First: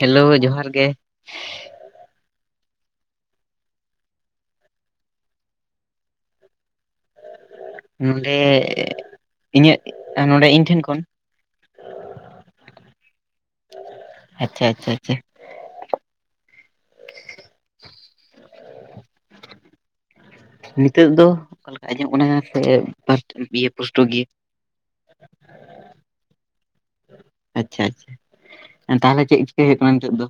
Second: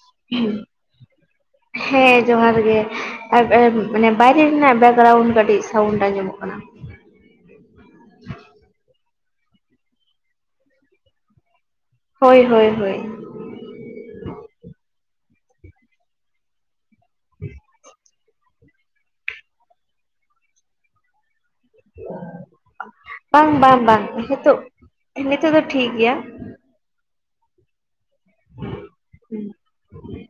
Hello ᱡᱚᱦᱟᱨ ᱜᱮ᱾ ᱦᱮᱸ ᱡᱚᱦᱟᱨ ᱜᱮ, ᱟᱨ ᱮᱸᱜ ᱢᱟᱱᱮ ᱵᱟᱭᱨᱮ ᱨᱮᱱᱟᱜ ᱵᱮᱠᱜᱨᱟᱣᱩᱱᱰ ᱠᱟᱹᱴᱤᱡ ᱥᱟᱣᱩᱱᱰ ᱟᱸᱡᱚᱢᱚᱜ ᱠᱟᱱᱟ᱾ ᱱᱚᱰᱮ ᱤᱧᱟᱹᱜ, ᱱᱚᱰᱮ ᱤᱧ ᱴᱷᱮᱱ ᱠᱷᱚᱱ? ᱦᱳᱭ ᱦᱳᱭ ᱦᱳᱭ᱾ ᱟᱪᱪᱷᱟ ᱟᱪᱪᱷᱟ ᱟᱪᱪᱷᱟ᱾ [inaudible] ᱱᱤᱛᱚᱜ ᱫᱚ ᱚᱠᱟᱞᱮ ᱟᱸᱡᱚᱢᱚᱜ ᱠᱟᱱᱟ ᱥᱮ ᱵᱟᱫ ᱵᱟᱝ ᱫᱤᱭᱮ ᱵᱟᱝ ᱯᱩᱥᱴᱳ ᱵᱟᱝ ᱜᱮ? ᱱᱤᱛᱚᱜ ᱱᱤᱛᱚᱜ ᱫᱚ ᱴᱷᱤᱠ ᱜᱮᱭᱟ ᱟᱪᱪᱷᱟ ᱟᱪᱪᱷᱟ᱾ ᱛᱟᱦᱞᱮ ᱪᱮᱫ ᱪᱤᱠᱟᱹᱭ ᱦᱩᱭᱩᱜ ᱠᱟᱱᱟ ᱱᱤᱛᱚᱜ ᱫᱚ?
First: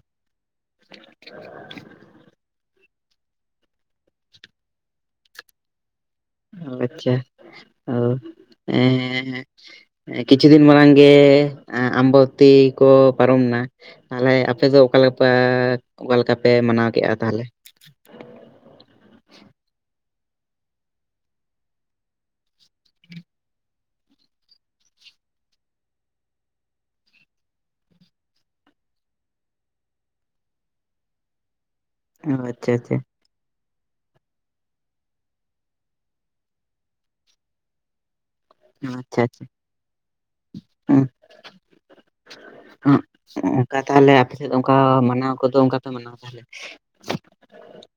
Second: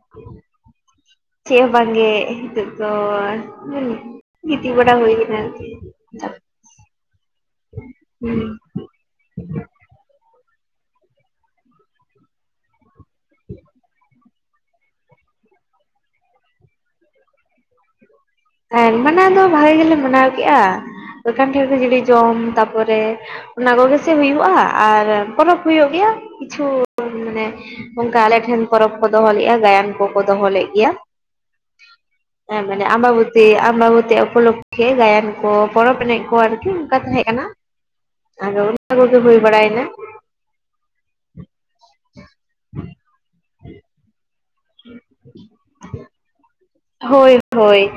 ᱪᱮᱫ ᱦᱚᱸ ᱵᱟᱝᱜᱮ ᱦᱤᱸᱛᱳᱜ ᱫᱚ ᱜᱤᱛᱤᱡ ᱵᱟᱲᱟ ᱦᱩᱭ ᱠᱟᱱᱟ ᱟᱨᱠᱤ᱾ ᱟᱪᱪᱷᱟ, ᱚ᱾ ᱦᱩᱸ ᱮᱸᱻ ᱠᱤᱪᱷᱩ ᱫᱤᱱ ᱢᱟᱲᱟᱝ ᱜᱮ ᱟᱢᱵᱟᱵᱚᱛᱤ ᱠᱚ ᱯᱟᱨᱚᱢᱱᱟ, ᱛᱟᱦᱞᱮ ᱟᱯᱮ ᱫᱚ ᱚᱠᱟ ᱞᱮᱠᱟ ᱯᱮ, ᱚᱠᱟ ᱞᱮᱠᱟ ᱯᱮ ᱢᱟᱱᱟᱣ ᱠᱮᱜ-ᱟ ᱛᱟᱦᱞᱮ? ᱦᱮᱸ, ᱢᱟᱱᱟᱣ ᱫᱚ ᱵᱷᱟᱜᱮ ᱜᱮᱞᱮ ᱢᱟᱱᱟᱣ ᱠᱮᱜ-ᱟ ᱢᱮᱱᱠᱷᱟᱱ ᱫᱚ [unintelligible] ᱡᱚᱢ ᱛᱟᱨᱯᱚᱨᱮ ᱚᱱᱟ ᱠᱚᱜᱮᱥᱮ ᱦᱩᱭᱩᱜ-ᱟ ᱟᱨ ᱯᱚᱨᱚᱵᱽ ᱦᱩᱭᱩᱜ ᱜᱮᱭᱟ ᱠᱤᱪᱷᱩ ᱢᱟᱱᱮ ᱚᱝᱠᱟ ᱟᱞᱮᱴᱷᱮᱱ ᱯᱚᱨᱚᱵᱽ ᱠᱚ ᱫᱚᱦᱚ ᱞᱮᱫᱼᱟ ᱜᱟᱭᱟᱱ ᱠᱚᱠᱚ ᱫᱚᱦᱚ ᱞᱮᱜ ᱜᱮᱭᱟ᱾ ᱚ ᱦᱮᱸ, ᱟᱪᱪᱷᱟ ᱢᱟᱱᱮ ᱟᱪᱪᱷᱟ ᱟᱢᱵᱟᱵᱚᱛ ᱥᱮ ᱟᱢᱟᱵᱚᱛᱤ ᱩᱯᱚᱞᱚᱠᱷᱮ ᱜᱟᱭᱟᱱ ᱠᱚ ᱯᱚᱨᱚᱵᱽ ᱮᱱᱮᱡ ᱠᱚ ᱟᱨᱠᱤ ᱚᱝᱠᱟ ᱛᱟᱦᱮᱸ ᱠᱟᱱᱟ᱾ ᱟᱫᱚ ᱚᱱᱟ ᱠᱚᱜᱮ ᱦᱩᱭ ᱵᱟᱲᱟᱭᱮᱱᱟ᱾ ᱦᱮᱸ [unintelligible] ᱚᱱᱠᱟ ᱛᱟᱦᱞᱮ ᱟᱯᱮ ᱥᱮᱫ ᱚᱝᱠᱟ ᱢᱟᱱᱟᱣ ᱠᱚᱫᱚ ᱚᱝᱠᱟ ᱯᱮ ᱢᱟᱱᱟᱣᱟ ᱛᱟᱦᱞᱮ? ᱦᱳᱭ ᱦᱳᱭ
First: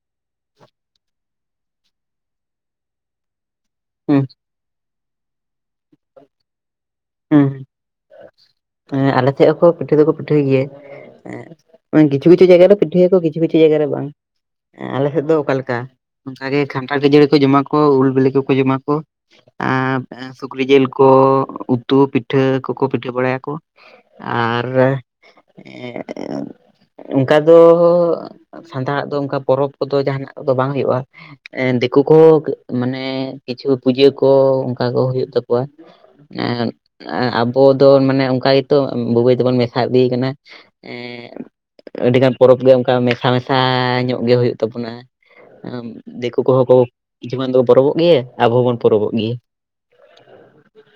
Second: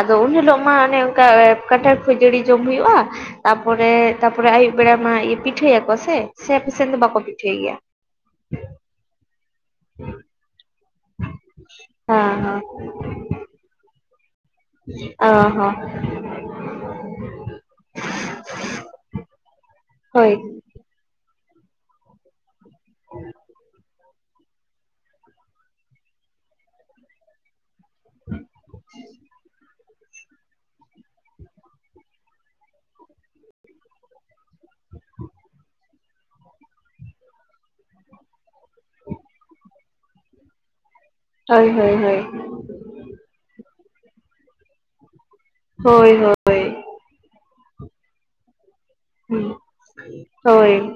ᱟᱫᱚ ᱩᱱ ᱦᱤᱞᱳᱜ ᱢᱟ ᱚᱱᱮ ᱚᱝᱠᱟ ᱠᱟᱸᱴᱷᱟᱲ ᱠᱷᱟᱹᱡᱟᱹᱲᱤ ᱡᱚᱢ ᱦᱩᱭᱩᱜ-ᱟ᱾ ᱛᱟᱯᱚᱨᱮ, ᱦᱩᱸ ᱛᱟᱯᱚᱨᱮ ᱟᱭᱩᱵ ᱵᱮᱲᱟ ᱢᱟ ᱯᱤᱴᱷᱟᱹᱭᱟᱠᱚ ᱥᱮ ᱥᱮ ᱟᱯᱮ ᱥᱮᱱ ᱫᱚ ᱵᱟᱠᱚ ᱦᱩᱸ ᱯᱤᱴᱷᱟᱹᱭ ᱜᱮᱭᱟ᱾ ᱦᱮᱸ ᱟᱞᱮ ᱥᱮᱡ ᱦᱚᱸ ᱠᱚ ᱯᱤᱴᱷᱟᱹ ᱫᱚᱠᱚ ᱯᱤ ᱴᱷᱟᱹᱭᱜᱮᱭᱟ᱾ ᱮᱸᱫ ᱠᱤᱪᱷᱩ ᱦᱮᱸ ᱠᱤᱪᱷᱩ ᱦᱮᱸ ᱡᱟᱭᱜᱟ ᱨᱮ ᱯᱤᱴᱷᱟᱹᱭᱟ ᱠᱚ, ᱠᱤᱪᱷᱩ ᱠᱤᱪᱷᱩ ᱡᱟᱭᱜᱟ ᱨᱮ ᱵᱟᱝ ᱟᱞᱮ ᱥᱮᱫ ᱚ ᱫᱚ ᱚᱠᱟ ᱦᱚᱸ ᱞᱮᱠᱟ? ᱚᱝᱠᱟᱜᱮ ᱠᱷᱟᱱᱴᱷᱟᱲ ᱠᱷᱟᱹᱡᱟᱹᱲᱤ ᱠᱚ ᱡᱚᱢᱟ ᱠᱚ ᱩᱞ ᱵᱤᱞᱤ ᱠᱚᱠᱚ ᱡᱚᱢᱟ ᱠᱚ᱾ ᱮᱸᱻ ᱦᱳᱭ ᱥᱩᱠᱨᱤ ᱡᱤᱞ ᱠᱚ ᱩᱛᱩ ᱯᱤᱴᱷᱟᱹ ᱠᱚᱠᱚ ᱯᱤᱴᱷᱟᱹ ᱵᱟᱲᱟᱭᱟᱠᱚᱺ ᱟᱨ, ᱮᱸ᱾ ᱚᱝᱠᱟ ᱫᱚ ᱥᱟᱱᱛᱟᱲᱟᱜ ᱫᱚ ᱚᱱᱠᱟ ᱯᱚᱨᱚᱵᱽ ᱠᱚᱫᱚ ᱡᱟᱸᱦᱟᱱᱟᱜ ᱠᱚᱫᱚ ᱵᱟᱝ ᱦᱩᱭᱩᱜ-ᱟ᱾ ᱮᱸ ᱫᱤᱠᱩ ᱠᱚ ᱢᱟᱱᱮ ᱠᱤᱪᱷᱩ ᱯᱩᱡᱟᱹ ᱠᱚ ᱚᱝᱠᱟ ᱠᱚ ᱦᱩᱭᱩᱜ ᱛᱟᱠᱚᱣᱟ᱾ ᱟᱸᱻ ᱟᱻ ᱟᱵᱚ ᱟᱵᱚ ᱫᱚ ᱢᱟᱱᱮ ᱚᱝᱠᱟ ᱜᱮᱛᱚ ᱵᱩᱜᱟᱹᱭ ᱫᱚᱵᱚᱱ ᱢᱮᱥᱟ ᱤᱫᱤᱭ ᱠᱟᱱᱟ᱾ ᱮᱸᱻ ᱦᱳᱭ ᱦᱳᱭ ᱦᱳᱭ ᱟᱹᱰᱤᱜᱟᱱ ᱯᱚᱨᱚᱵᱽ ᱜᱮ ᱚᱝᱠᱟ ᱢᱮᱥᱟ ᱢᱮᱥᱟ ᱥᱟ ᱧᱚᱜ ᱜᱮ ᱦᱩᱭᱩᱜ ᱛᱟᱵᱚᱱᱟ ᱦᱳᱭ ᱫᱤᱠᱩ ᱦᱳᱭ ᱠᱚᱦᱚᱸ ᱠᱚ ᱠᱤᱪᱷ ᱢᱟᱱ ᱫᱚᱠᱚ ᱯᱚᱨᱚᱵᱚᱜ ᱜᱮᱭᱟ᱾ ᱟᱵᱚ ᱦᱚᱸᱵᱚᱱ ᱯᱚᱨᱚᱵᱚᱜ ᱜᱮ᱾ ᱦᱳᱭ ᱦᱳᱭ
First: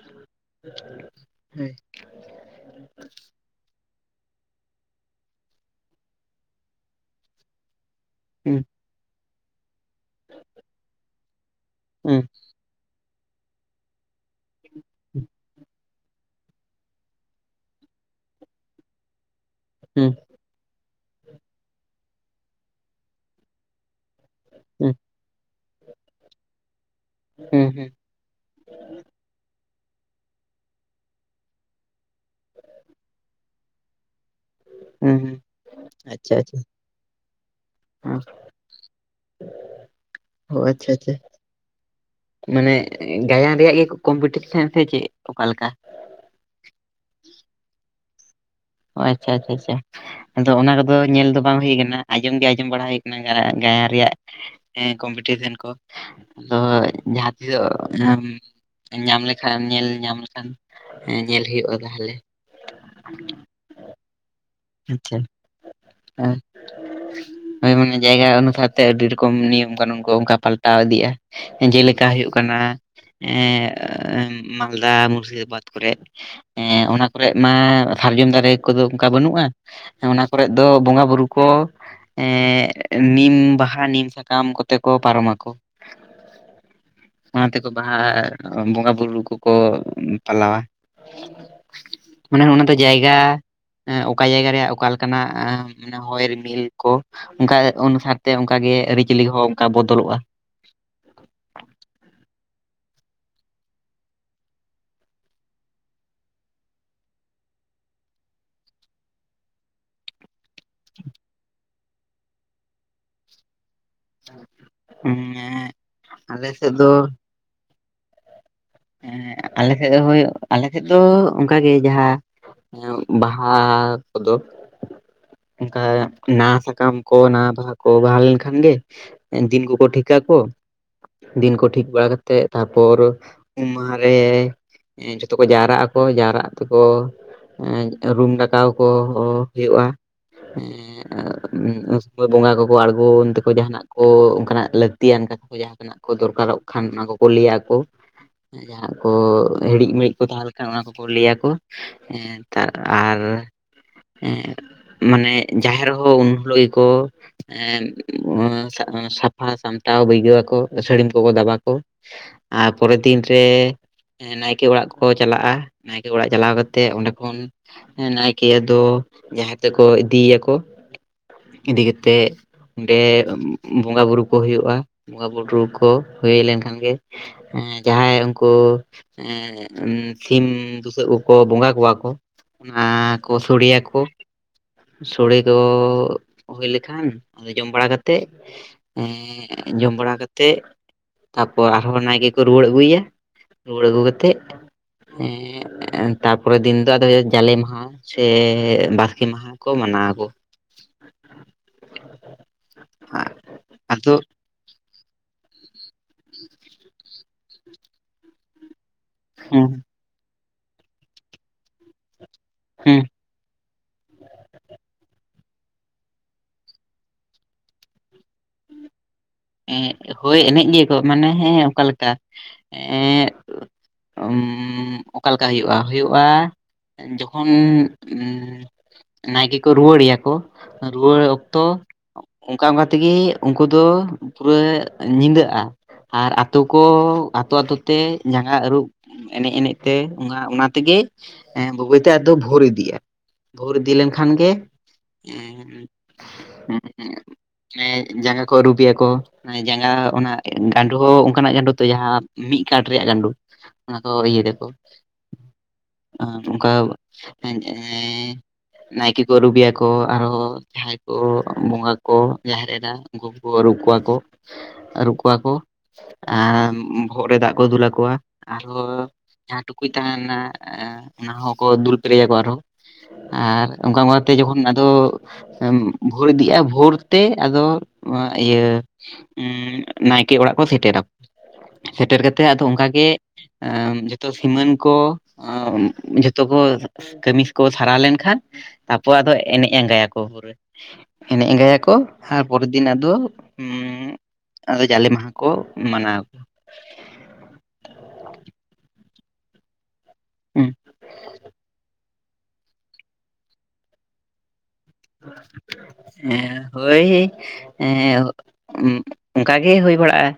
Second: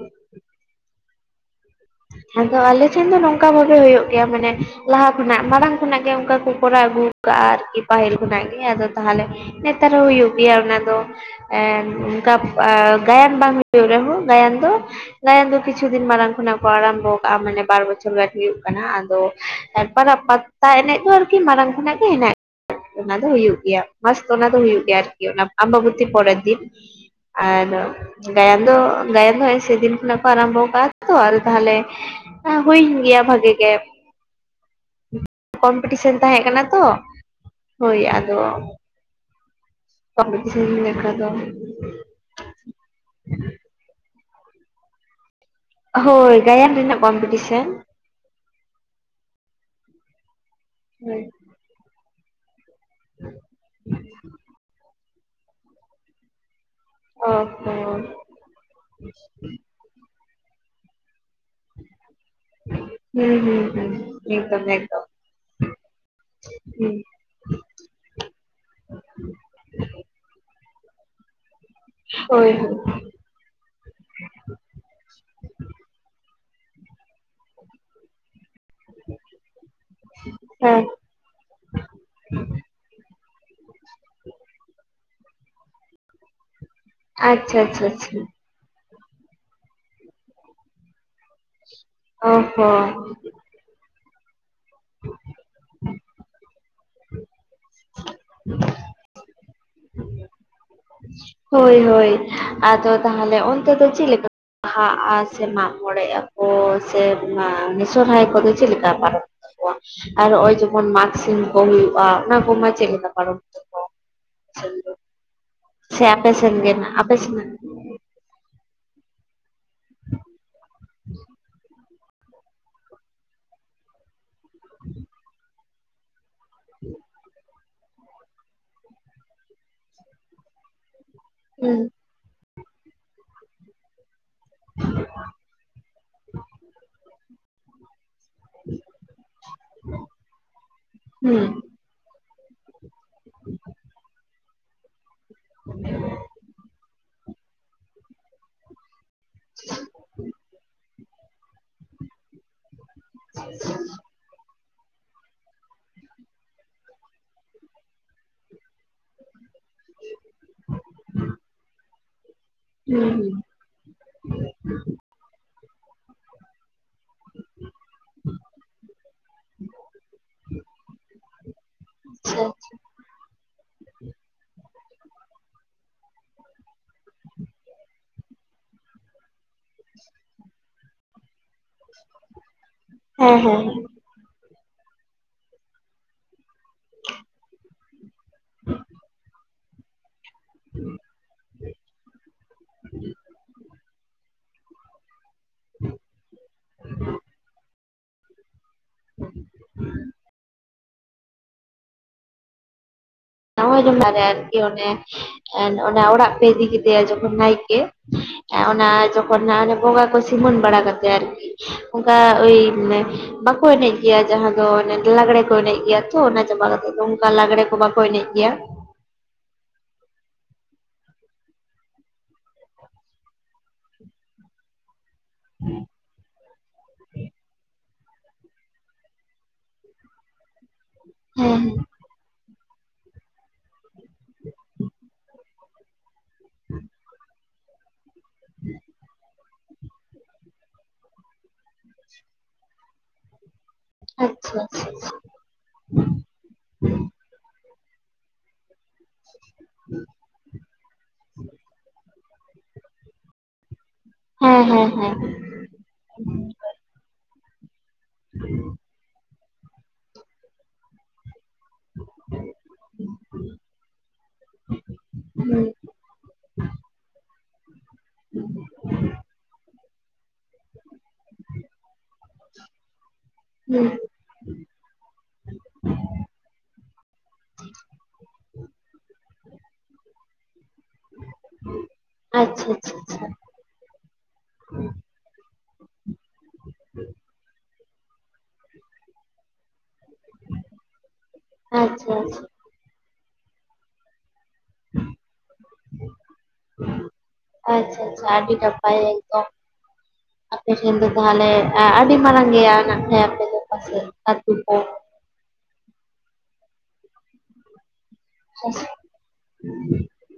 ᱟᱫᱚ ᱟᱞᱮᱴᱷᱮᱱ ᱫᱚ ᱱᱚᱝᱠᱟ ᱵᱷᱟᱵᱮ ᱦᱩᱭᱩᱜᱳ ᱜᱮᱭᱟ ᱢᱟᱱᱮ ᱞᱟᱦᱟ ᱠᱷᱚᱱᱟᱜ ᱢᱟᱲᱟᱝ ᱠᱷᱚᱱᱟᱜ ᱜᱮ ᱚᱝᱠᱟ ᱠᱚ ᱠᱚᱨᱟᱣ ᱟᱹᱜᱩ ᱠᱟᱜ-ᱟ ᱟᱨᱠᱤ ᱯᱟᱹᱦᱤᱞ ᱠᱷᱚᱱᱟᱜ ᱦᱩᱸ ᱜᱮ ᱟᱫᱚ ᱛᱟᱦᱞᱮ ᱱᱮᱛᱟᱨ ᱦᱚᱸ ᱦᱩᱭᱩᱜ ᱜᱮᱭᱟ ᱚᱱᱟ ᱫᱚ᱾ ᱮᱱ ᱦᱩᱸ ᱚᱝᱠᱟ ᱟᱸᱻ ᱜᱟᱭᱟᱱ ᱵᱟᱝ ᱦᱩᱭᱩᱜ ᱨᱮᱦᱚᱸ ᱜᱟᱭᱟᱱ ᱫᱚ ᱜᱟᱭᱟᱱ ᱫᱤᱠ ᱠᱤᱪᱷᱩ ᱫᱤᱱ ᱢᱟᱲᱟᱝ ᱠᱷᱚᱱᱟᱜ ᱠᱚ ᱟᱨᱟᱢᱵᱷᱚ ᱠᱟᱜᱼᱟ ᱢᱟᱱᱮ ᱵᱟᱨ ᱵᱚᱪᱷᱚᱨ ᱜᱟᱱ ᱦᱩᱭᱩᱜ ᱠᱟᱱᱟ ᱟᱫᱚ ᱮᱨᱯᱚᱨ ᱦᱩᱸ ᱟᱛ ᱥᱟᱲᱯᱟ‌ ᱮᱱᱮᱡ ᱫᱚ ᱟᱨᱠᱤ ᱢᱟᱨᱟᱝ ᱠᱷᱚᱱᱟᱜ ᱜᱮ ᱦᱮᱱᱟᱜ ᱜᱮ ᱚᱱᱟ ᱫᱚ ᱦᱩᱭᱩᱜ ᱜᱮᱭᱟ᱾ ᱢᱟᱥ ᱚᱱᱟ ᱫᱚ ᱦᱩᱭᱩᱜ ᱦᱩᱸ ᱜᱮᱭᱟ ᱟᱨᱠᱤ ᱚᱱᱟ ᱟᱢᱵᱟᱵᱚᱛᱤ ᱯᱚᱨᱮᱨ ᱫᱤᱱ᱾ ᱦᱩᱸ ᱦᱩᱸ ᱟᱨ ᱜᱟᱭᱟᱱ ᱫᱚ, ᱜᱟᱭᱟᱱ ᱫᱚ ᱥᱮᱫᱤᱱ ᱦᱮᱸᱜ-ᱮ ᱠᱷᱚᱱᱟᱜ ᱠᱚ ᱟᱨᱟᱢᱵᱚ ᱟᱠᱟᱜ-ᱟ ᱛᱚ ᱛᱟᱦᱞᱮ ᱦᱩᱭᱮᱱ ᱜᱮᱭᱟ ᱵᱷᱟᱜᱤ ᱜᱮ᱾ ᱦᱩᱸ ᱦᱩᱸ ᱠᱚᱢᱯᱤᱴᱤᱥᱮᱱ ᱟᱪᱪᱷᱟ ᱛᱟᱦᱮᱸ ᱟᱪᱪᱷᱟ ᱠᱟᱱᱟ ᱛᱚ ᱦᱳᱭ ᱟᱫᱚ ᱚ ᱠᱚᱢᱯᱤᱞᱤᱥᱮᱱ ᱟᱪᱪᱷᱟ ᱞᱮᱠᱟ ᱟᱪᱪᱷᱟ ᱫᱚ᱾ ᱢᱟᱱᱮ ᱜᱟᱭᱟᱱ ᱨᱮᱭᱟᱜ ᱜᱮ ᱠᱚᱢᱯᱤᱴᱤᱥᱮᱱ ᱥᱮ ᱪᱮᱜ ᱚᱠᱟᱞᱮᱠᱟ ᱦᱳᱭ ᱜᱟᱭᱟᱱ ᱨᱮᱱᱟᱜ ᱠᱚᱢᱯᱤᱴᱤᱥᱮᱱ ᱾ ᱚ ᱟᱪᱪᱷᱟ ᱟᱪᱪᱷᱟ ᱟᱪᱪᱷᱟ ᱟᱫᱚ ᱚᱱᱟ ᱠᱚᱫᱚ ᱦᱳᱭ ᱧᱮᱞ ᱫᱚ ᱵᱟᱝ ᱦᱩᱭ ᱟᱠᱟᱱᱟ ᱾ ᱟᱸᱡᱚᱢ ᱜᱮ ᱟᱸᱡᱚᱢ ᱵᱟᱲᱟ ᱦᱩᱭ ᱠᱟᱱᱟ ᱜᱟᱭᱟᱱ ᱨᱮᱭᱟᱜ ᱠᱚᱢᱯᱤᱴᱤᱥᱮᱱ ᱠᱚ ᱟᱫᱚ ᱚ ᱡᱟᱦᱟᱸ ᱛᱤᱥᱚᱜ ᱦᱚᱸ ᱡᱟᱦᱟᱢ ᱧᱟᱢ ᱞᱮᱠᱷᱟᱱ ᱧᱮᱞ ᱧᱟᱢ ᱞᱮ ᱟᱸᱽ ᱧᱮᱞ ᱦᱩᱭᱩᱜᱼᱟ ᱛᱟᱦᱚᱞᱮ ᱾ ᱦᱮᱸ ᱦᱩᱸ ᱦᱩᱸ ᱮᱠᱫᱚᱢ ᱾ ᱟᱪᱪᱷᱟ ᱟᱨ, ᱦᱩᱸ ᱦᱳᱭ ᱢᱟᱱᱮ ᱡᱟᱭᱜᱟ ᱚᱱᱩᱥᱟᱨ ᱛᱮ ᱟᱹᱰᱤ ᱨᱚᱠᱚᱢ ᱱᱤᱭᱚᱢ ᱠᱟᱹᱱᱩᱱ ᱠᱚ ᱚᱱᱠᱟ ᱯᱟᱞᱴᱟᱣ ᱤᱫᱤᱜᱼᱟ ᱾ ᱡᱮᱞᱮᱠᱟ ᱦᱩᱭᱩᱜ ᱦᱳᱭ ᱦᱳᱭ ᱠᱟᱱᱟ ᱮ ᱢᱟᱞᱫᱟ ᱢᱩᱨᱥᱤᱫᱟᱵᱟᱫ ᱠᱚᱨᱮᱜ, ᱚᱱᱟ ᱠᱚᱨᱮᱜ ᱢᱟ ᱥᱟᱨᱡᱚᱢ ᱫᱟᱨᱮ ᱠᱚᱫᱚ ᱚᱱᱠᱟ ᱵᱟᱹᱱᱩᱜᱼᱟ ᱚᱱᱟ ᱠᱚᱨᱮ ᱫᱚ ᱦᱮᱸ ᱵᱚᱸᱜᱟ ᱵᱩᱨᱩ ᱠᱚ ᱮᱸᱜ ᱱᱤᱢ ᱵᱟᱦᱟ ᱱᱤᱢ ᱥᱟᱠᱟᱢ ᱠᱚᱛᱮ ᱠᱚ ᱯᱟᱨᱚᱢ ᱟᱠᱚ ᱾ ᱚᱱᱟ ᱟᱪᱪᱷᱟ ᱛᱮᱠᱚ ᱟᱪᱪᱷᱟ ᱵᱟᱦᱟ ᱟᱪᱪᱷᱟ ᱵᱚᱸᱜᱟᱼᱵᱩᱨᱩ ᱠᱚᱠᱚ ᱯᱟᱞᱟᱣᱟ ᱾ ᱚ ᱢᱟᱱᱮ ᱚᱱᱟ ᱫᱚ ᱦᱚᱸ ᱡᱟᱭᱜᱟ ᱚᱠᱟ ᱡᱟᱭᱜᱟ ᱨᱮᱭᱟᱜ ᱚᱠᱟᱞᱮᱠᱟᱱᱟᱜ ᱢᱟᱱᱮ ᱦᱚᱭ ᱨᱤᱢᱤᱞ ᱠᱚ ᱚᱱᱠᱟ ᱚᱱᱩᱥᱟᱨ ᱛᱮ ᱚᱱᱠᱟᱜ ᱜᱮ ᱟᱹᱨᱤᱪᱟᱹᱞᱤ ᱦᱚᱸ ᱚᱱᱠᱟ ᱵᱚᱫᱚᱞᱚᱜᱼᱟ ᱾ ᱦᱳᱭ ᱦᱳᱭ ᱟᱫᱚ ᱛᱟᱦᱚᱞᱮ ᱚᱱᱛᱮ ᱫᱚ ᱪᱮᱜᱞᱮᱠᱟ ᱵᱟᱦᱟᱜᱼᱟ ᱥᱮ ᱢᱟᱸᱜ ᱢᱚᱬᱮᱜ ᱟᱠᱚ ᱥᱮ ᱥᱚᱨᱦᱟᱭ ᱠᱚᱫᱚ ᱪᱮᱜᱞᱮᱠᱟ ᱯᱟᱨᱚᱢᱚᱜ? ᱟᱨ ᱱᱚᱜᱭ ᱡᱮᱢᱚᱱ ᱢᱟᱜᱽ ᱥᱤᱢ ᱠᱚ ᱦᱩᱭᱩᱜᱼᱟ ᱚᱱᱟ ᱠᱚᱢᱟ ᱪᱮᱜ ᱞᱮᱠᱟ ᱯᱟᱨᱚᱢ ᱛᱟᱠᱚᱣᱟ? ᱩᱸ ᱮᱸᱻ ᱾ ᱥᱮ ᱟᱯᱮᱥᱮᱱ ᱜᱮ ᱟᱯᱮᱥᱮᱱ ᱦᱮᱸ ᱟᱞᱮ ᱥᱮᱡ ᱦᱳᱭ ᱟᱞᱮ ᱥᱮᱫ ᱫᱚ ᱚᱱᱠᱟ ᱜᱮ ᱾ ᱡᱟᱦᱟᱸ ᱵᱟᱦᱟ ᱠᱚᱫᱚ, ᱚᱱᱠᱟ ᱱᱟᱣᱟ ᱥᱟᱠᱟᱢ ᱠᱚ ᱱᱟᱣᱟ ᱵᱟᱦᱟ ᱠᱚ, ᱠᱚ ᱵᱟᱦᱟ ᱞᱮᱱᱠᱷᱟᱱ ᱜᱮ ᱫᱤᱱ ᱠᱚᱠᱚ ᱴᱷᱤᱠᱟᱠᱚ ᱫᱤᱱ ᱠᱚ ᱴᱷᱤᱠ ᱦᱩᱸ ᱵᱟᱲᱟ ᱠᱟᱛᱮᱫ, ᱛᱟᱨᱯᱚᱨ ᱩᱢ ᱢᱟᱦᱟ ᱨᱮ ᱡᱷᱚᱛᱚ ᱠᱚ ᱡᱟᱣᱨᱟᱜ ᱟᱠᱚ ᱡᱟᱣᱨᱟᱜ ᱛᱮᱠᱚ ᱨᱩᱢ ᱫᱟᱠᱟᱣ ᱠᱚ ᱦᱩᱭᱩᱜᱼᱟ, ᱦᱩᱸ ᱮᱸ ᱟᱨ ᱵᱚᱸᱜᱟ ᱠᱚᱠᱚ ᱟᱬᱜᱳᱱ ᱛᱮᱠᱚ ᱡᱟᱦᱟᱱᱟᱜ ᱠᱚ ᱚᱱᱠᱟᱱᱟᱜ ᱞᱟᱹᱠᱛᱤ ᱛᱤᱭᱟᱱ ᱠᱟᱛᱷᱟ ᱠᱚ ᱡᱟᱦᱟᱸᱱᱟᱜ ᱠᱚ ᱫᱚᱨᱠᱟᱨᱚᱜ ᱠᱷᱟᱱ ᱚᱱᱟ ᱠᱚᱠᱚ ᱞᱟᱹᱭᱟᱠᱚ, ᱡᱟᱦᱟᱸ ᱠᱚ ᱦᱤᱲᱤᱡ ᱢᱤᱲᱤᱡ ᱠᱚ ᱛᱟᱦᱮᱸᱞᱮᱠᱷᱟᱱ ᱚᱱᱟ ᱠᱚᱠᱚ ᱞᱟᱹᱭᱟᱠᱚ, ᱟᱨ ᱢᱟᱱᱮ ᱡᱟᱦᱮᱨ ᱦᱚᱸ ᱩᱱ ᱦᱤᱞᱳᱜ ᱜᱮᱠᱚ ᱥᱟᱯᱷᱟ ᱥᱟᱢᱴᱟᱣ ᱵᱟᱹᱭᱜᱟᱹᱣ ᱟᱠᱚ ᱥᱟᱹᱲᱤᱢ ᱠᱚᱠᱚ ᱫᱟᱵᱟ ᱠᱚ᱾ ᱟᱨ ᱯᱚᱨᱮᱨ ᱦᱩᱸ ᱫᱤᱱᱨᱮ ᱦᱩᱸ ᱱᱟᱭᱠᱮ ᱚᱲᱟᱜ ᱠᱚᱠᱚ ᱪᱟᱞᱟᱜ-ᱟ ᱱᱟᱭᱠᱮ ᱚᱲᱟᱜ ᱪᱟᱞᱟᱣ ᱠᱟᱛᱮᱜ ᱚᱸᱰᱮ ᱠᱷᱚᱱ ᱦᱮᱸ ᱱᱟᱭᱠᱮ ᱟᱫᱚ ᱡᱟᱸᱦᱮᱨ ᱛᱮᱠᱚ ᱤᱫᱤᱭᱮᱭᱟᱠᱚ ᱤᱫᱤ ᱠᱟᱛᱮᱜ ᱟᱪᱪᱷᱟ ᱟᱪᱪᱷᱟ ᱚᱸᱰᱮ ᱵᱚᱸᱜᱟ ᱵᱩᱨᱩ ᱠᱚ ᱦᱩᱭᱩᱜ-ᱟ ᱵᱚᱸᱜᱟ ᱵᱩᱨᱩ ᱠᱚ ᱦᱩᱭ ᱞᱮᱱᱠᱷᱟᱱ ᱜᱮ ᱡᱟᱦᱟᱸᱭ ᱩᱱᱠᱩ ᱮ ᱥᱤᱢ ᱵᱩᱥᱟᱹᱜ ᱠᱚᱠᱚ ᱵᱚᱸᱜᱟ ᱠᱚᱣᱟ ᱠᱚ ᱚᱱᱟ ᱠᱚ ᱦᱮᱸ ᱦᱮᱸ ᱥᱳᱲᱮᱭᱟᱠᱚ ᱥᱚᱲᱮ ᱫᱚ ᱦᱩᱭ ᱞᱮᱠᱷᱟᱱ ᱟᱫᱚ ᱡᱚᱢ ᱵᱟᱲᱟ ᱠᱟᱛᱮᱜ ᱮ ᱡᱚᱢ ᱵᱟᱲᱟ ᱠᱟ ᱛᱮᱜ ᱛᱟᱯᱚᱨ ᱟᱨᱦᱚᱸ ᱱᱟᱭᱠᱮᱠᱚ ᱨᱩᱣᱟᱹᱲ ᱟᱹᱜᱩᱭ ᱭᱟ ᱨᱩᱣᱟᱹᱲ ᱟᱹᱜᱩ ᱠᱟᱛᱮᱜ ᱮ ᱛᱟᱨᱯᱚᱨᱮ ᱫᱤᱱ ᱫᱚ ᱟᱫᱚ ᱡᱟᱞᱮ ᱢᱟᱦᱟ ᱥᱮ ᱵᱟᱥᱠᱮ ᱢᱟᱦᱟ ᱠᱚ ᱢᱟᱱᱟᱣᱟ ᱠᱚ᱾ [unintelligible] ᱚᱱᱮ ᱟᱫᱚ ᱚᱲᱟᱜ ᱯᱮ ᱤᱫᱤ ᱠᱮᱫᱮᱭᱟ ᱡᱚᱠᱷᱚᱱ ᱱᱟᱭᱠᱮ ᱚᱱᱟ ᱡᱚ ᱠᱷᱚᱱ ᱦᱮᱸ ᱚᱱᱟ ᱵᱚᱸᱜᱟ ᱠᱚ ᱥᱤᱢᱟᱹᱱ ᱵᱟᱲᱟ ᱠᱟᱛᱮᱜ ᱟᱨᱠᱤ ᱚᱱᱠᱟ ᱳᱭ ᱵᱟᱠᱚ ᱮᱱᱮᱡ ᱜᱮᱭᱟ ᱡᱟᱦᱟᱸ ᱫᱚ ᱞᱟᱜᱽᱲᱮ ᱠᱚ ᱮᱱᱮᱡ ᱜᱮᱭᱟ ᱛᱚ ᱚᱱᱟ ᱪᱟᱵᱟ ᱠᱟᱛᱮ ᱫᱚ ᱚᱱᱠᱟ ᱞᱟᱜᱽᱲᱮ ᱠᱚ ᱵᱟᱝ ᱠᱚ ᱮᱱᱮᱡ ᱜᱮᱭᱟ᱾ ᱦᱳᱭ ᱮᱱᱮᱡ ᱜᱮᱭᱟᱠᱚ ᱢᱟᱱᱮ, ᱦᱮᱸ ᱚᱠᱟᱞᱮᱠᱟ ᱮᱸ ᱩᱢ ᱚᱠᱟᱞᱮᱠᱟ ᱦᱩᱭᱩᱜ-ᱟ ᱦᱩᱭᱩᱜ? ᱵᱟ ᱡᱚᱠᱷᱚᱱ ᱱᱟᱭᱠᱮ ᱠᱚ ᱨᱩᱣᱟᱹᱲᱮᱭᱟ ᱠᱚ ᱨᱩᱣᱟᱹᱲ ᱚᱠᱛᱚ ᱦᱮᱸ ᱦᱮᱸ ᱚᱱᱠᱟ ᱚᱱᱠᱟ ᱛᱮᱜᱮ ᱩᱱᱠᱩ ᱫᱚ, ᱯᱩᱨᱟᱹ ᱧᱤᱫᱟᱹᱜ-ᱟ ᱟᱨ ᱟᱛᱳ ᱠᱚ ᱟᱛᱳ ᱟᱛᱳ ᱛᱮ ᱡᱟᱸᱜᱟ ᱟᱹᱨᱩᱵᱽ ᱮᱱᱮᱡ ᱮᱱᱮᱡ ᱛᱮ ᱚᱱᱟ ᱚᱱᱟ ᱛᱮᱜᱮ ᱵᱟᱹᱭ ᱵᱟᱹᱭ ᱛᱮ ᱟᱫᱚ ᱵᱷᱳᱨ ᱤᱫᱤᱜ-ᱟ᱾ ᱵᱷᱳᱨ ᱤᱫᱤ ᱞᱮᱱ ᱠᱷᱟᱱ ᱜᱮ ᱟᱪᱪᱷᱟ ᱦᱮᱢ ᱡᱟᱸᱜᱟ ᱠᱚ ᱟᱨᱩᱵᱭᱟ ᱠᱚ ᱡᱟᱸᱜᱟ ᱚᱱᱟ ᱜᱟᱸᱰᱳ ᱦᱚᱸ ᱚᱱᱠᱟᱱᱟᱜ ᱜᱟᱸᱰᱳ ᱛᱮ ᱡᱟᱦᱟᱸ ᱢᱤᱫ ᱠᱟᱴ ᱨᱮᱭᱟᱜ ᱜᱟᱸᱰᱳ᱾ ᱚᱱᱟ ᱠᱚ ᱤᱭᱟᱹ ᱟᱪᱪᱷᱟ ᱫᱟᱠᱚ ᱦᱮᱸ ᱦᱮᱸ ᱦᱮᱸ ᱟᱨ ᱚᱱᱠᱟ᱾ ᱦᱮᱢ ᱱᱟᱭᱠᱮ ᱠᱚ ᱟᱨᱩᱵᱤᱭᱟ ᱠᱚ ᱟᱨᱦᱚᱸ ᱡᱟᱦᱟᱸᱭ ᱵᱚᱸᱜᱟ ᱠᱚ ᱡᱟᱦᱮᱨ ᱮᱨᱟ ᱩᱱᱠᱩ ᱠᱚᱠᱚ ᱟᱹᱨᱩ ᱠᱚᱣᱟ ᱠᱚ᱾ ᱟᱨᱩᱵ ᱠᱚᱣᱟ ᱠᱚ ᱦᱩᱸ ᱟᱨ ᱵᱚᱦᱚᱜ ᱨᱮ ᱫᱟᱜ ᱠᱚ ᱫᱩᱞ ᱟᱠᱚᱣᱟ ᱟᱨᱦᱚᱸᱼᱼ ᱡᱟᱦᱟᱸ ᱴᱩᱠᱩᱡ ᱛᱟᱦᱮᱱᱟ ᱚᱱᱟ ᱦᱚᱸᱠᱚ ᱫᱩᱞ ᱯᱮᱨᱮᱭᱟᱠᱚ ᱟᱨᱦᱚᱸ᱾ ᱟᱨ ᱦᱩᱸ ᱚᱱᱠᱟ ᱚᱱᱠᱟ ᱛᱮ ᱡᱚᱠᱷᱚᱱ ᱟᱫᱚ ᱵᱷᱳᱨ ᱤᱫᱤᱜ-ᱟ ᱵᱷᱳᱨ ᱛᱮ ᱟᱫᱚ ᱤᱭᱟᱹ ᱱᱟᱭᱠᱮ ᱚᱲᱟᱜ ᱠᱚ ᱥᱮᱴᱮᱨᱟ ᱥᱮᱴᱮᱨ ᱠᱟᱛᱮ ᱟᱫᱚ ᱟᱪᱪᱷᱟ ᱚᱱᱠᱟ ᱟᱪᱪᱷᱟ ᱜᱮ ᱟᱪᱪᱷᱟ ᱡᱚᱛᱚ ᱥᱤᱢᱟᱹᱱ ᱠᱚ ᱡᱚᱛᱚ ᱠᱚ ᱠᱟᱹᱢᱤ ᱠᱚ ᱯᱷᱟᱨᱟ ᱞᱮᱱ ᱠᱷᱟᱱ ᱛᱟᱨᱯᱚᱨ ᱟᱫᱚ ᱮᱱᱮᱡ ᱟᱸᱜᱟᱭᱟᱠᱚ ᱯᱩᱨᱟᱹ ᱮᱱᱮᱡ ᱟᱸᱜᱟᱭᱟᱠᱚ ᱟᱪᱪᱷᱟ ᱟᱪᱪᱷᱟ ᱟᱨ ᱯᱚᱨᱮᱨ ᱫᱤᱱ ᱟᱫᱚᱼᱼ ᱟᱫᱚ ᱡᱟᱞᱮ ᱢᱟᱦᱟ ᱠᱚ ᱢᱟᱱᱟᱣ ᱠᱚ ᱟᱪᱪᱷᱟ ᱟᱪᱪᱷᱟ ᱟᱹᱰᱤ ᱱᱟᱯᱟᱭ ᱮᱠᱫᱚᱢ ᱦᱩᱸ ᱟᱯᱮ ᱴᱷᱮᱱ ᱫᱚ ᱛᱟᱦᱚᱞᱮ ᱟᱹᱰᱤ ᱢᱟᱨᱟᱝ ᱜᱮᱭᱟ ᱱᱟᱜ ᱠᱷᱟᱡ ᱟᱯᱮ ᱫᱚ ᱯᱟᱥᱮᱫ ᱟᱹᱛᱩ ᱠᱚ? ᱦᱮᱸ ᱦᱳᱭ ᱦᱮᱸ ᱚᱱᱠᱟᱜᱮ ᱦᱩᱭ ᱵᱟᱲᱟᱜ-ᱟ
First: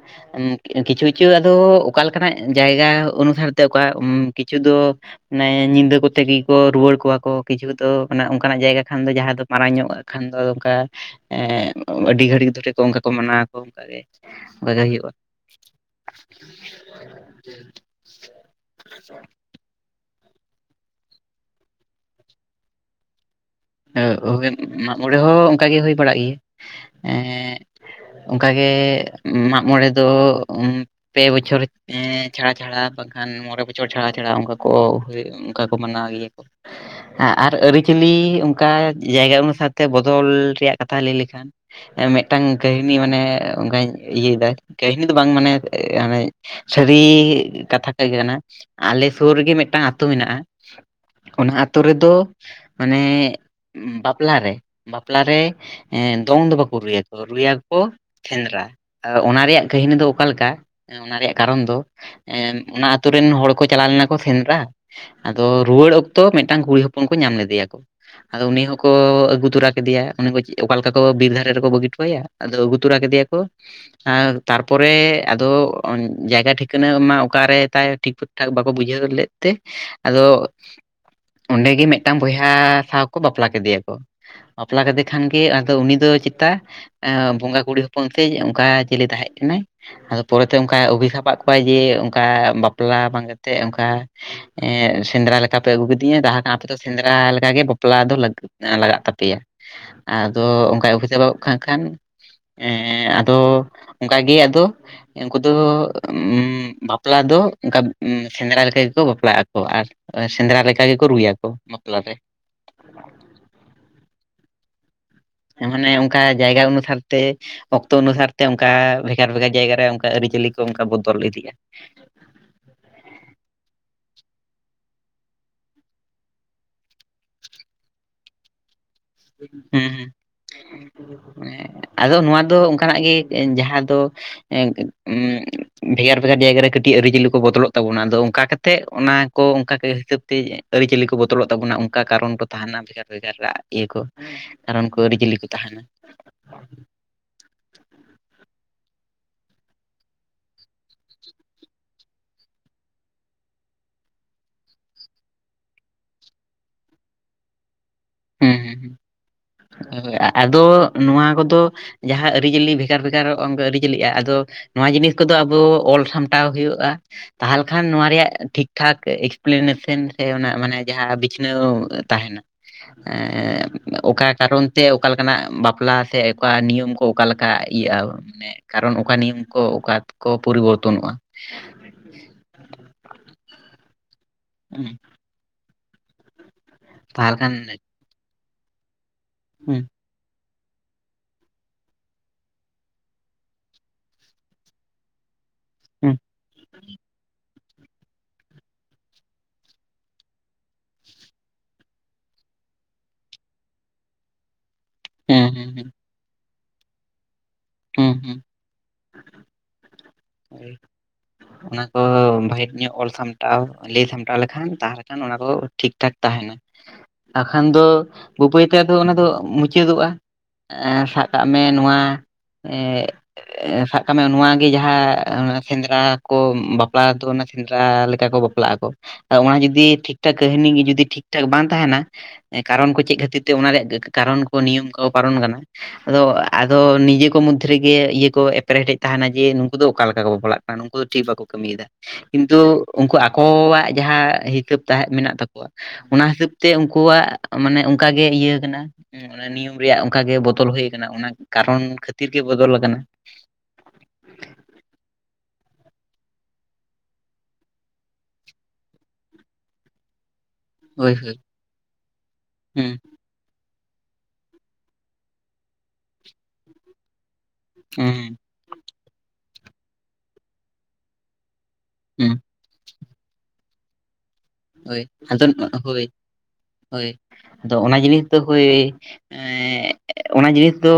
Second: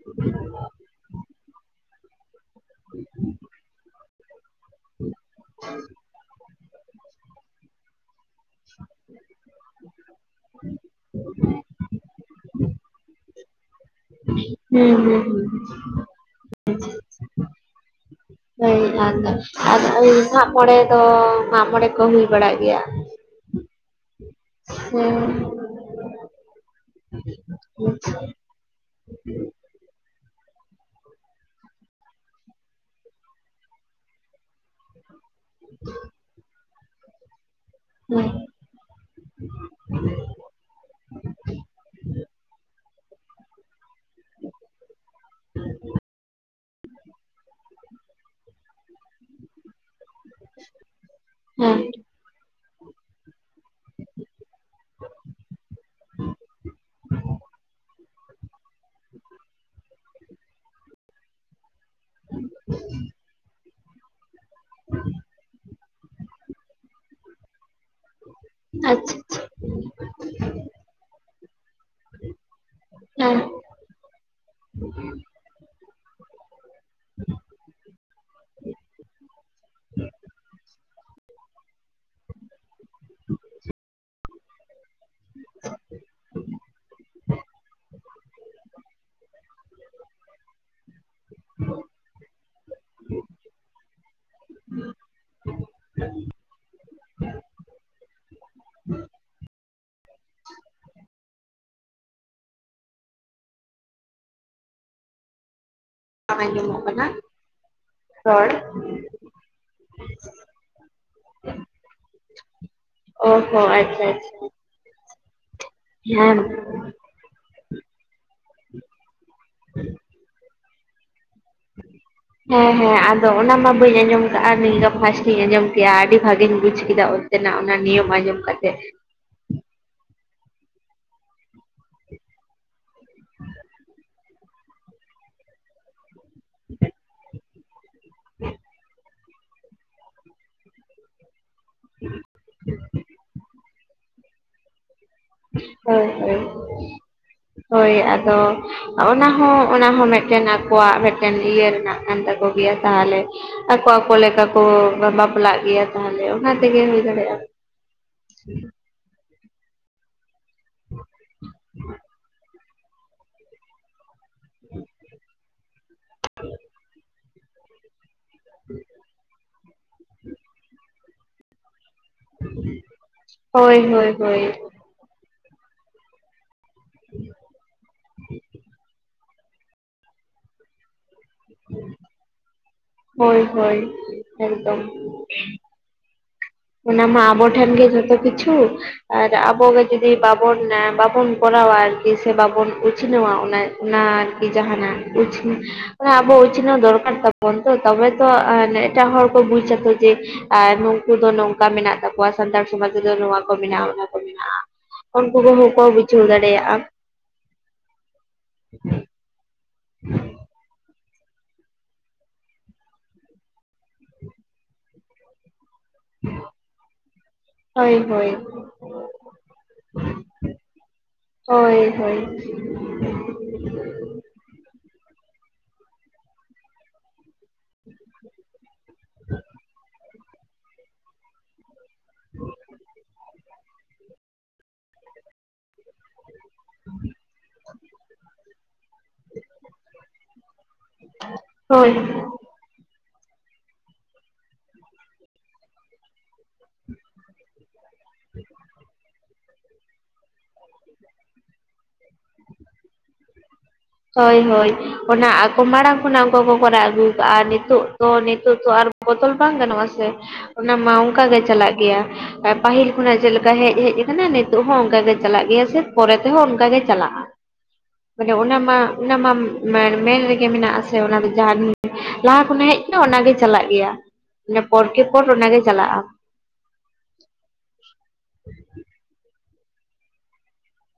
ᱠᱤᱪᱷᱩ ᱠᱤᱪᱷᱩ ᱟᱫᱚᱼᱼ ᱚᱠᱟ ᱞᱮᱠᱟᱱᱟᱜ ᱡᱟᱭᱜᱟ ᱚᱱᱩᱥᱟᱨ ᱛᱮ ᱚᱠᱟ ᱠᱤᱪᱷᱩ ᱫᱚ ᱢᱟᱱᱮ ᱧᱤᱫᱟᱹ ᱠᱚᱼᱼ ᱛᱮᱜᱮ ᱠᱚ ᱨᱩᱣᱟᱹᱲ ᱠᱚᱣᱟ ᱠᱚ ᱠᱤᱪᱷᱩ ᱫᱚ ᱟᱱᱮ ᱚᱱᱠᱟᱱᱟᱜ ᱡᱟᱭᱜᱟ ᱠᱷᱟᱱ ᱫᱚ ᱡᱟᱦᱟᱸ ᱫᱚᱼᱼ ᱢᱟᱨᱟᱝ ᱧᱚᱜ-ᱟᱜ ᱠᱷᱟᱱ ᱫᱚ ᱚᱱᱠᱟ ᱟᱹᱰᱤ ᱜᱷᱟᱹᱲᱤᱡ ᱫᱷᱚᱨᱮ ᱠᱚ ᱚᱱᱠᱟ ᱠᱚ ᱢᱟᱱᱟᱣᱟᱠᱚ ᱚᱱᱠᱟ ᱜᱮ ᱚᱱᱠᱟ ᱜᱮ ᱦᱩᱸ ᱦᱩᱭᱩᱜᱼᱟ ᱦᱩᱸ ᱦᱩᱸ ᱦᱳᱭ ᱟᱫᱚ ᱟᱫᱚ ᱢᱟᱜᱢᱚᱬᱮ ᱫᱚ ᱢᱟᱜ ᱢᱚᱬᱮ ᱠᱚ ᱦᱩᱭ ᱵᱟᱲᱟᱜ ᱜᱮᱭᱟ᱾ ᱳ ᱢᱟᱜᱢᱚᱬᱮ ᱦᱮᱸ ᱦᱚᱸ ᱚᱱᱠᱟᱜ ᱜᱮ ᱦᱩᱭ ᱵᱟᱲᱟᱜ ᱜᱮᱭᱟ ᱮᱸᱼᱼ ᱚᱱᱠᱟ ᱜᱮ ᱢᱟᱜᱢᱚᱬᱮ ᱫᱚᱼᱼ ᱯᱮ ᱵᱚᱪᱷᱚᱨ ᱮᱸ ᱪᱷᱟᱲᱟ ᱪᱷᱟᱲᱟ ᱵᱟᱝᱠᱷᱟᱱ ᱢᱚᱬᱮ ᱵᱚᱪᱷᱚᱨ ᱪᱷᱟᱲᱟ ᱪᱷᱟᱲᱟ ᱚᱱᱠᱟᱼᱼ ᱠᱚ ᱚᱱᱠᱟ ᱠᱚ ᱢᱟᱱᱟᱣ ᱜᱮᱭᱟ ᱠᱚ ᱦᱮᱸ ᱟᱨ ᱟᱹᱨᱤᱪᱟᱹᱞᱤ ᱚᱱᱠᱟ ᱡᱟᱭᱜᱟ ᱚᱱᱩ ᱥᱟᱨᱛᱮ ᱵᱚᱫᱚᱞ ᱨᱮᱭᱟᱜ ᱠᱟᱛᱷᱟ ᱞᱟᱹᱭ ᱞᱮᱠᱷᱟᱱ, ᱢᱤᱫᱴᱟᱝ ᱠᱟᱹᱦᱱᱤ ᱢᱟᱱᱮ ᱚᱱᱠᱟᱧ ᱤᱭᱟᱹᱭᱮᱫᱟ ᱠᱟᱹᱦᱱᱤ ᱫᱚ ᱵᱟᱝ ᱢᱟᱱᱮ ᱢᱟᱱᱮ ᱥᱟᱹᱨᱤ ᱠᱟᱛᱷᱟ ᱠᱚ ᱜᱮ ᱠᱟᱱᱟ ᱟᱞᱮ ᱥᱩᱨ ᱨᱮᱜᱮ ᱢᱤᱫᱴᱟᱝ ᱟᱹᱛᱩ ᱟᱛᱳ ᱢᱮᱱᱟᱜ ᱟ ᱚᱱᱟ ᱦᱮᱸ ᱦᱮᱸ ᱟᱹᱛᱳ ᱨᱮᱫᱚ ᱢᱟᱱᱮ, ᱵᱟᱯᱞᱟ ᱨᱮ ᱵᱟᱯᱞᱟ ᱨᱮ ᱮ ᱫᱚᱝ ᱫᱚ ᱵᱟᱠᱚ ᱨᱩᱭᱟᱠᱚ ᱨᱩᱭᱟᱠᱚ, ᱥᱮᱸᱫᱽᱨᱟ ᱟᱨ ᱚᱱᱟ ᱨᱮᱭᱟᱜ ᱠᱟᱹᱦᱱᱤ ᱫᱚ ᱚᱠᱟᱞᱮᱠᱟ ᱚᱱᱟ ᱨᱮᱭᱟᱜ ᱠᱟᱨᱚᱱ ᱫᱚ, ᱮᱱ ᱚᱱᱟ ᱟᱹᱛᱳ ᱨᱮᱱ ᱦᱚᱲ ᱠᱚ ᱪᱟᱞᱟᱣ ᱞᱮᱱᱟ, ᱠᱚ ᱥᱮᱸᱫᱽᱨᱟ ᱟᱫᱚ ᱨᱩᱣᱟᱹᱲ ᱚᱠᱛᱚ ᱢᱤᱫᱴᱟᱝ ᱠᱩᱲᱤ ᱦᱚᱯ, ᱚᱱ ᱠᱚ ᱧᱟᱢ ᱞᱮᱫᱮᱭᱟ ᱠᱚ, ᱟᱫᱚ ᱩᱱᱤ ᱦᱚᱸᱠᱚ ᱟᱪᱪᱷᱟ ᱟᱹᱜᱩ ᱟᱪᱪᱷᱟ ᱛᱚᱨᱟ ᱠᱮᱫᱮᱭᱟ ᱩᱱᱤ ᱚᱠᱟ ᱞᱮᱠᱟ ᱠᱚ ᱵᱤᱨ ᱫᱷᱟᱨᱮ ᱨᱮᱠᱚ ᱵᱟᱹᱜᱤ ᱟᱫ ᱟᱹᱜᱩ ᱛᱚᱨᱟ ᱠᱮᱫᱮᱭᱟ ᱦᱮᱸ ᱠᱚ ᱟᱨ ᱛᱟᱨᱯᱚᱨᱮ ᱟᱫᱚ ᱡᱟᱭᱜᱟ ᱴᱷᱤᱠ ᱠᱟᱹᱱᱟᱹ ᱢᱟ ᱚᱠᱟᱨᱮ ᱛᱟᱭ ᱴᱷᱤᱠ ᱴᱷᱟᱠ ᱵᱟᱠᱚ ᱵᱩᱡᱷᱟᱹᱣ ᱞᱮᱫ ᱛᱮ ᱟᱫᱚ, ᱚᱸᱰᱮ ᱜᱮ ᱢᱤᱫᱴᱟᱝ ᱵᱚᱭᱦᱟ ᱥᱟᱶ ᱠᱚ ᱵᱟᱯᱞᱟ ᱠᱮᱫᱮᱭᱟ ᱠᱚ, ᱵᱟᱯᱞᱟ ᱠᱟᱮ ᱠᱷᱟᱱ ᱜᱮ ᱟᱫᱚ ᱩᱱᱤ ᱫᱚ ᱪᱮᱛᱟ ᱮ ᱵᱚᱸᱜᱟ ᱠᱩᱲᱤ ᱦᱚᱯ ᱚᱱᱛᱮ ᱡᱮ ᱚᱝᱠᱟ ᱪᱤᱞᱤ ᱛᱟᱦᱮᱸᱜ ᱠᱟᱱᱟᱭ, ᱟᱫᱚ ᱯᱚᱨᱮᱛᱮ ᱚᱝᱠᱟ ᱚᱵᱤᱥᱟᱵᱽ ᱠᱟᱜ ᱠᱚᱣᱟᱭ ᱡᱮ ᱚᱝᱠᱟ ᱵᱟᱯᱞᱟ ᱵᱟᱝ ᱠᱟᱛᱮᱜ ᱚᱝᱠᱟ ᱮᱸᱜ ᱥᱮᱸᱫᱽᱨᱟ ᱞᱮᱠᱟ ᱯᱮ ᱟᱹᱜᱩ ᱠᱤᱫᱤᱧᱟ ᱡᱟᱦᱟᱸᱛᱟᱦᱟᱸ ᱟᱯᱮ ᱫᱚ ᱥᱮᱸᱫᱽᱨᱟ ᱞᱮᱠ ᱜᱮ ᱵᱟᱯᱞᱟ ᱫᱚ ᱞᱟᱹᱠᱛᱤ ᱞᱟᱜᱟᱜ ᱛᱟᱯᱮᱭᱟ, ᱟᱫᱚ ᱚᱱᱠᱟᱭ ᱚᱵᱤᱥᱟᱵᱚᱜ ᱠᱟᱜ ᱠᱷᱟᱱ ᱮᱸ ᱟᱫᱚ ᱚᱝᱠᱟ ᱜᱤ ᱟᱫᱚ ᱩᱱᱠᱩ ᱫᱚ [unintelligible] ᱵᱟᱯᱞᱟ ᱫᱚ ᱚᱝᱠᱟ ᱨᱚᱲ ᱥᱮᱸᱫᱽᱨᱟ ᱞᱮᱠᱟ ᱜᱮᱠᱚ ᱵᱟᱯᱞᱟᱜ ᱟᱠᱚ ᱟᱨ, ᱥᱮᱸᱫᱽᱨᱟ ᱞᱮᱠᱟ ᱜᱮᱠᱚ ᱨᱩᱭᱟᱠᱚ ᱵᱟᱯᱞᱟ ᱨᱮ᱾ ᱚ ᱦᱚ, ᱟᱪᱪᱷᱟ ᱟᱪᱪᱷᱟ᱾ ᱢᱟᱱᱮ ᱚᱱᱠᱟ ᱦᱮᱸ ᱡᱟᱭᱜᱟ ᱚᱱᱩᱥᱟᱨ ᱛᱮ ᱚᱠᱛᱚ ᱚᱱᱩᱥᱟᱨ ᱛᱮ ᱚᱱᱠᱟ ᱵᱷᱮᱜᱟᱨ ᱵᱷᱮᱜᱟᱨ ᱡᱟᱭᱜᱟ ᱨᱮ ᱚᱱᱠᱟ ᱟᱹᱨᱤ ᱪᱟᱹᱞᱤ ᱠᱚ ᱚᱱᱠᱟ ᱵᱚᱫᱚᱞ ᱤᱫᱤᱜᱼᱟ᱾ ᱦᱮᱸ ᱦᱮᱸ ᱟᱫᱚ ᱚᱱᱟ ᱢᱟ ᱵᱟᱹᱧ ᱟᱸᱡᱚᱢ ᱠᱟᱜᱼᱟ ᱱᱤᱭᱟᱹ ᱫᱚ ᱯᱷᱟᱥᱴ ᱤᱧ ᱟᱸᱡᱚᱢ ᱠᱮᱼᱟ ᱟᱹᱰᱤ ᱵᱷᱟᱜᱤᱧ ᱵᱩᱡ ᱠᱮᱫᱟ᱾ ᱛᱮᱱᱟᱜ ᱚᱱᱟ ᱱᱤᱭᱚᱢ ᱟᱸᱡᱚᱢ ᱠᱟᱛᱮ᱾ ᱦᱩᱸ, ᱮᱸ ᱟᱫᱚ ᱱᱚᱣᱟ ᱫᱚ ᱚᱱᱠᱟᱱᱟᱜ ᱜᱮ ᱡᱟᱦᱟᱸ ᱫᱚ ᱮᱸ ᱵᱷᱮᱜᱟᱨ ᱵᱷᱮᱜᱟᱨ ᱡᱟᱭᱜᱟ ᱨᱮ ᱠᱟᱹᱴᱤᱡ ᱟᱹᱨᱤᱪᱟᱹᱞᱤ ᱠᱚ ᱵᱚᱫᱚᱞᱚᱜ ᱛᱟᱵᱚᱱᱟ ᱟᱫᱚ ᱚᱝᱠᱟ ᱠᱟᱛᱮ ᱚᱱᱟ ᱠᱚ ᱚᱝᱠᱟ ᱦᱤᱥᱟᱹᱵ ᱛᱮ ᱟᱹᱨᱤᱪᱟᱹᱞᱤ ᱠᱚ ᱵᱚᱫᱚᱞᱚᱜ ᱛᱟᱵᱱᱟ ᱚᱱᱠᱟ ᱠᱟᱨᱚᱱ ᱠᱚ ᱛᱟᱦᱮᱱᱟ ᱵᱷᱮᱜᱟᱨ ᱵᱷᱮᱜᱟᱨ ᱨᱟᱜ ᱤᱭᱟᱹ ᱠᱚ ᱠᱟᱨᱚᱱ ᱠᱚ, ᱟᱹᱨᱤᱪᱟᱹᱞᱤ ᱠᱚ᱾ ᱛᱟᱦᱮᱱᱟ ᱦᱳᱭ ᱦᱳᱭ᱾ [unintelligible] ᱦᱳᱭ ᱟᱫᱚ ᱚᱱᱟ ᱦᱚᱸ ᱚᱱᱟ ᱦᱚᱸ ᱢᱮᱜᱴᱮᱱ ᱟᱠᱚᱣᱟᱜ ᱢᱮᱜᱴᱮᱱ ᱤᱭᱟᱹ ᱨᱮᱱᱟᱜ ᱠᱟᱱ ᱛᱟᱠᱚ ᱜᱮᱭᱟ ᱛᱟᱦᱚᱞᱮ, ᱟᱠᱚ ᱟᱠᱚ ᱞᱮᱠᱟ ᱠᱚ ᱵᱟᱯᱞᱟᱜ ᱜᱮᱭᱟ, ᱛᱟᱦᱟᱞᱮ ᱚᱱᱟ ᱛᱮᱜᱮ ᱦᱳᱭ ᱫᱟᱲᱮᱭᱟᱜᱼᱟ᱾ [unintelligible] ᱦᱚᱭ ᱟᱫᱚ ᱱᱚᱣᱟ ᱠᱚᱫᱚ ᱡᱟᱦᱟᱸ ᱟᱹᱨᱤᱪᱟᱹᱞᱤ ᱵᱷᱮᱜᱟᱨ ᱵᱷᱮᱜᱟᱨ ᱟᱹᱨᱤᱪᱟᱹᱞᱤᱜᱼᱟ ᱫᱚ ᱱᱚᱣᱟ ᱡᱤᱱᱤᱥ ᱠᱚᱫᱚ ᱟᱵᱚ ᱚᱞ ᱥᱟᱢᱴᱟᱣ ᱦᱩᱭᱩᱜᱼᱟ, ᱛᱟᱦᱟᱞᱮ ᱠᱷᱟᱱ ᱱᱚᱣᱟ ᱨᱮᱭᱟᱜ ᱴᱷᱤᱠ ᱴᱷᱟᱠ ᱮᱠᱥᱯᱤᱞᱤᱱᱮᱥᱮᱱ ᱥᱮ ᱚᱱᱟ ᱢᱟᱱᱮ ᱡᱟᱦᱟᱸ ᱵᱤᱪᱷᱱᱟᱹᱣ ᱛᱟᱦᱮᱱᱟ᱾ ᱮᱸᱻᱻ ᱦᱳᱭ ᱦᱳᱭ ᱚᱠᱟ ᱦᱳᱭ ᱠᱟᱨᱚᱱ ᱪᱮ ᱚᱠᱟ ᱞᱮᱠᱟᱱᱟᱜ ᱵᱟᱯᱞᱟ ᱥᱮ ᱚᱠᱟ ᱱᱤᱭᱚᱢ ᱠᱚ ᱚᱠᱟ ᱞᱮᱠᱟ ᱤᱭᱟᱹᱜᱼᱟ, ᱠᱟᱨᱚᱱ ᱚᱠᱟ ᱱᱤᱭᱚᱢ ᱠᱚ ᱚᱠᱟ ᱠᱚ ᱯᱚᱨᱤᱵᱚᱨᱛᱚᱱᱚᱜᱼᱟ᱾ ᱦᱳᱭ ᱦᱳᱭ ᱮᱠᱫᱚᱢ᱾ ᱦᱩᱸ, ᱚᱱᱟ ᱢᱟ ᱛᱟᱦᱚᱞᱮ ᱟᱵᱚ ᱠᱷᱟᱱ ᱴᱷᱮᱱ ᱜᱮ ᱡᱷᱚᱛᱚ ᱠᱤᱪᱷᱩ ᱟᱨ ᱟᱵᱚ ᱦᱩᱸ ᱜᱮ ᱡᱩᱫ ᱥᱮ ᱵᱟᱵᱚᱱ ᱵᱟᱵᱚᱱ ᱠᱚᱨᱟᱣᱟ ᱟᱨᱠᱤ ᱥᱮ ᱵᱟᱵᱚᱱ ᱩᱪᱷᱱᱟᱹᱣᱟ ᱚᱱᱟ ᱚᱱᱟ ᱟᱨᱠᱤ ᱡᱟᱦᱟᱱᱟᱜ ᱩᱪᱷ ᱚᱱᱟ ᱦᱩᱸ ᱟᱵᱚ ᱩᱪᱷᱱᱟ ᱫᱚᱨᱠᱟᱨ ᱛᱟᱵ ᱚᱱ ᱛᱚ ᱛᱚᱵᱮ ᱛᱚ ᱮᱴᱟᱜ ᱦᱚᱲ ᱠᱚ ᱵᱩᱡ ᱟᱠᱚ ᱡᱮ ᱟᱨ ᱱᱩᱠᱩ ᱫᱚ ᱱᱚᱝ ᱚᱱᱠᱟ ᱢᱮᱱᱟᱜ ᱛᱟᱠᱚᱣᱟ ᱥᱟᱱᱛᱟᱲ ᱥᱚᱢᱟᱡᱽ ᱨᱮᱫᱚ ᱱᱚᱣᱟ ᱠᱚ ᱢᱮᱱᱟᱜᱼᱟ ᱚᱱᱟ ᱠᱚ ᱢᱮᱱᱟᱜᱼᱟ ᱩᱱᱠᱩ ᱦᱩᱸ ᱦᱩᱸ ᱠᱚᱦᱚᱸ ᱠᱚ ᱦᱩᱸ ᱵᱩᱡ [unintelligible] ᱫᱟᱲᱮᱭᱟᱜᱼᱟᱢ ᱦᱩᱸ ᱦᱩᱸ᱾ [unintelligible] [unintelligible] ᱦᱳᱭ [unintelligible] ᱚᱱᱟ ᱠᱚ ᱵᱷᱟᱜᱮ ᱧᱚᱜ ᱚᱞ ᱥᱟᱢᱴᱟᱣ ᱞᱟᱹᱭ ᱥᱟᱢᱴᱟᱣ ᱞᱮᱠᱷᱟᱱ ᱛᱟᱦᱚᱞᱮ ᱠᱷᱟᱱ ᱚᱱᱟ ᱠᱚ ᱴᱷᱤᱠ ᱴᱷᱟᱠ ᱛᱟᱦᱮᱱᱟ ᱵᱟᱠᱷᱟᱱ ᱫᱚ ᱦᱳᱭ ᱦᱳᱭ ᱵᱟᱹᱵ. ᱭ ᱛᱮ ᱚᱱᱟ ᱫᱚ ᱢᱩᱪᱟᱹᱫᱚᱜᱼᱟ᱾ ᱟ ᱥᱟᱵ ᱠᱟᱜ ᱢᱮ ᱦᱳᱭ ᱱᱚᱣᱟ ᱦᱳᱭ ᱥᱟᱵ ᱠᱟᱜ ᱢᱮ ᱱᱚᱣᱟᱜ ᱜᱮ ᱡᱟᱦᱟᱸ ᱥᱮᱸᱫᱽᱨᱟ ᱠᱚ ᱵᱟᱯᱞᱟ ᱫᱚ ᱥᱮᱸᱫᱽᱨᱟ ᱞᱮᱠᱟ ᱠᱚ ᱵᱟᱯᱞᱟᱜ ᱟᱠᱚ ᱚᱱᱟ ᱦᱚᱸ ᱡᱩᱫᱤ ᱴᱷᱤᱠ ᱴᱷᱟᱠ ᱠᱟᱹᱦᱱᱤ ᱜᱮ ᱡᱩᱫᱤ ᱴᱷᱤᱠ ᱴᱷᱟᱠ ᱵᱟᱝ ᱛᱟᱦᱮᱸᱱᱟ ᱠᱟᱨᱚᱱ ᱠᱚ ᱪᱮᱫ ᱠᱷᱟᱹᱛᱤᱨ ᱛᱮ ᱚᱱᱟ ᱨᱮᱭᱟᱜ ᱠᱟᱨᱚᱱ ᱠᱚ ᱱᱤᱭᱚᱢ ᱠᱚ ᱯᱟᱨᱚᱱ ᱠᱟᱱᱟ᱾ ᱟᱫᱚ ᱟᱫᱚ ᱱᱤᱡᱮ ᱠᱚ ᱢᱚᱫᱽᱫᱷᱮ ᱨᱮᱜᱮ ᱤᱭᱟᱹ ᱠᱚ ᱮᱯᱮᱨᱦᱮᱴᱰᱮᱡ ᱛᱟᱦᱮᱸᱱᱟ ᱡᱮ ᱫᱚ ᱚᱠᱟ ᱞᱮᱠᱟ ᱠᱚ ᱵᱟᱯᱞᱟᱜ ᱠᱟᱱᱟ ᱩᱱᱠᱩ ᱫᱚ ᱴᱷᱤᱠ ᱵᱟᱠᱚ ᱠᱟᱹᱢᱤ ᱫᱟ, ᱦᱳᱭ ᱠᱤᱱᱛᱩ ᱩᱱᱠᱩ ᱟᱠᱚᱣᱟᱜ ᱡᱟᱦᱟᱸ ᱦᱤᱥᱟᱹᱵ ᱛᱟᱦᱮᱸᱫ ᱢᱮᱱᱟᱜ ᱛᱟᱠᱚᱣᱟ ᱚᱱᱟ ᱦᱤᱥᱟᱹᱵ ᱛᱮ ᱩᱱᱠᱩᱣᱟᱜ ᱢᱟᱱᱮ ᱚᱱᱠᱟᱜᱮ ᱤᱭᱟᱹ ᱠᱟᱱᱟ᱾ ᱚᱱᱟ ᱱᱤᱭᱚᱢ ᱨᱮᱭᱟᱜ ᱚᱱᱠᱟ ᱜᱮ ᱵᱚᱫᱚᱞ ᱦᱳᱭ ᱠᱟᱱᱟ ᱚᱱᱟ ᱠᱟᱨᱚᱱ ᱠᱷᱟᱹᱛᱤᱨ ᱜᱮ ᱵᱚᱫᱚᱞ ᱞᱟᱠᱟᱱᱟ ᱦᱳᱭ ᱦᱳᱭ ᱚᱱᱟ ᱟᱠᱚ ᱢᱟᱲᱟᱝ ᱠᱷᱚᱱᱟᱜ ᱚᱱᱠᱟ ᱠᱚ ᱠᱚᱨᱟᱣ ᱟᱹᱜᱩ ᱠᱟᱜ-ᱟ ᱱᱤᱛᱚᱜ ᱛᱚ ᱱᱤᱛᱚᱜ ᱛᱚ ᱟᱨ ᱵᱚᱫᱚᱞ ᱵᱟᱝ ᱜᱟᱱᱚᱜ-ᱟ ᱥᱮ ᱚᱱᱟ ᱢᱟ ᱦᱳᱭ ᱚᱱᱠᱟ ᱦᱳᱭ ᱜᱮ ᱪᱟᱞᱟᱜ ᱜᱮᱭᱟ ᱮ ᱯᱟᱹᱦᱤᱞ ᱦᱩᱸ ᱠᱷᱚᱱᱟᱜ ᱡᱮᱞᱮᱠ ᱠᱟ ᱦᱮᱡ ᱦᱮᱡ ᱠᱟᱱᱟ ᱱᱤᱛᱚᱜ ᱦᱚ ᱚᱱᱠᱟᱜᱮ ᱪᱟᱞᱟᱜ ᱜᱮᱭᱟ ᱥᱮ ᱯᱚᱨᱮ ᱛᱮᱦᱚ ᱚᱱᱠᱟᱜ ᱜᱮ ᱪᱟᱞᱟᱜ-ᱟ᱾ ᱢᱟᱱᱮ ᱦᱩᱸ ᱚᱱᱟ ᱢᱟ ᱚᱱᱟ ᱢᱟ ᱢᱮᱱ ᱢᱮᱱ ᱨᱮᱜᱮ ᱢᱮᱱᱟᱜ ᱟᱥᱮ ᱚᱱᱟ ᱫᱚ ᱡᱟᱦᱟᱸ ᱜᱤ ᱦᱩᱸ ᱞᱟᱦᱟ ᱠᱷᱚᱱᱟᱜ ᱦᱮᱡ ᱠᱟᱱᱟ ᱚᱱᱟᱜᱮ ᱪᱟᱞᱟᱜ ᱜᱮᱭᱟ ᱢᱟᱱᱮ ᱯᱚᱨ ᱦᱳᱭ ᱠᱮ ᱯᱚᱨ ᱟᱫᱚ ᱚᱱᱟᱜᱮ ᱪᱟᱞᱟᱜ-ᱟ᱾ ᱦᱳᱭ ᱦᱳᱭ ᱫᱚ ᱚᱱᱟ ᱡᱤᱱᱤᱥ ᱫᱚ ᱦᱳᱭ ᱮᱻ ᱚᱱᱟ ᱡᱤᱱᱤᱥ ᱫᱚ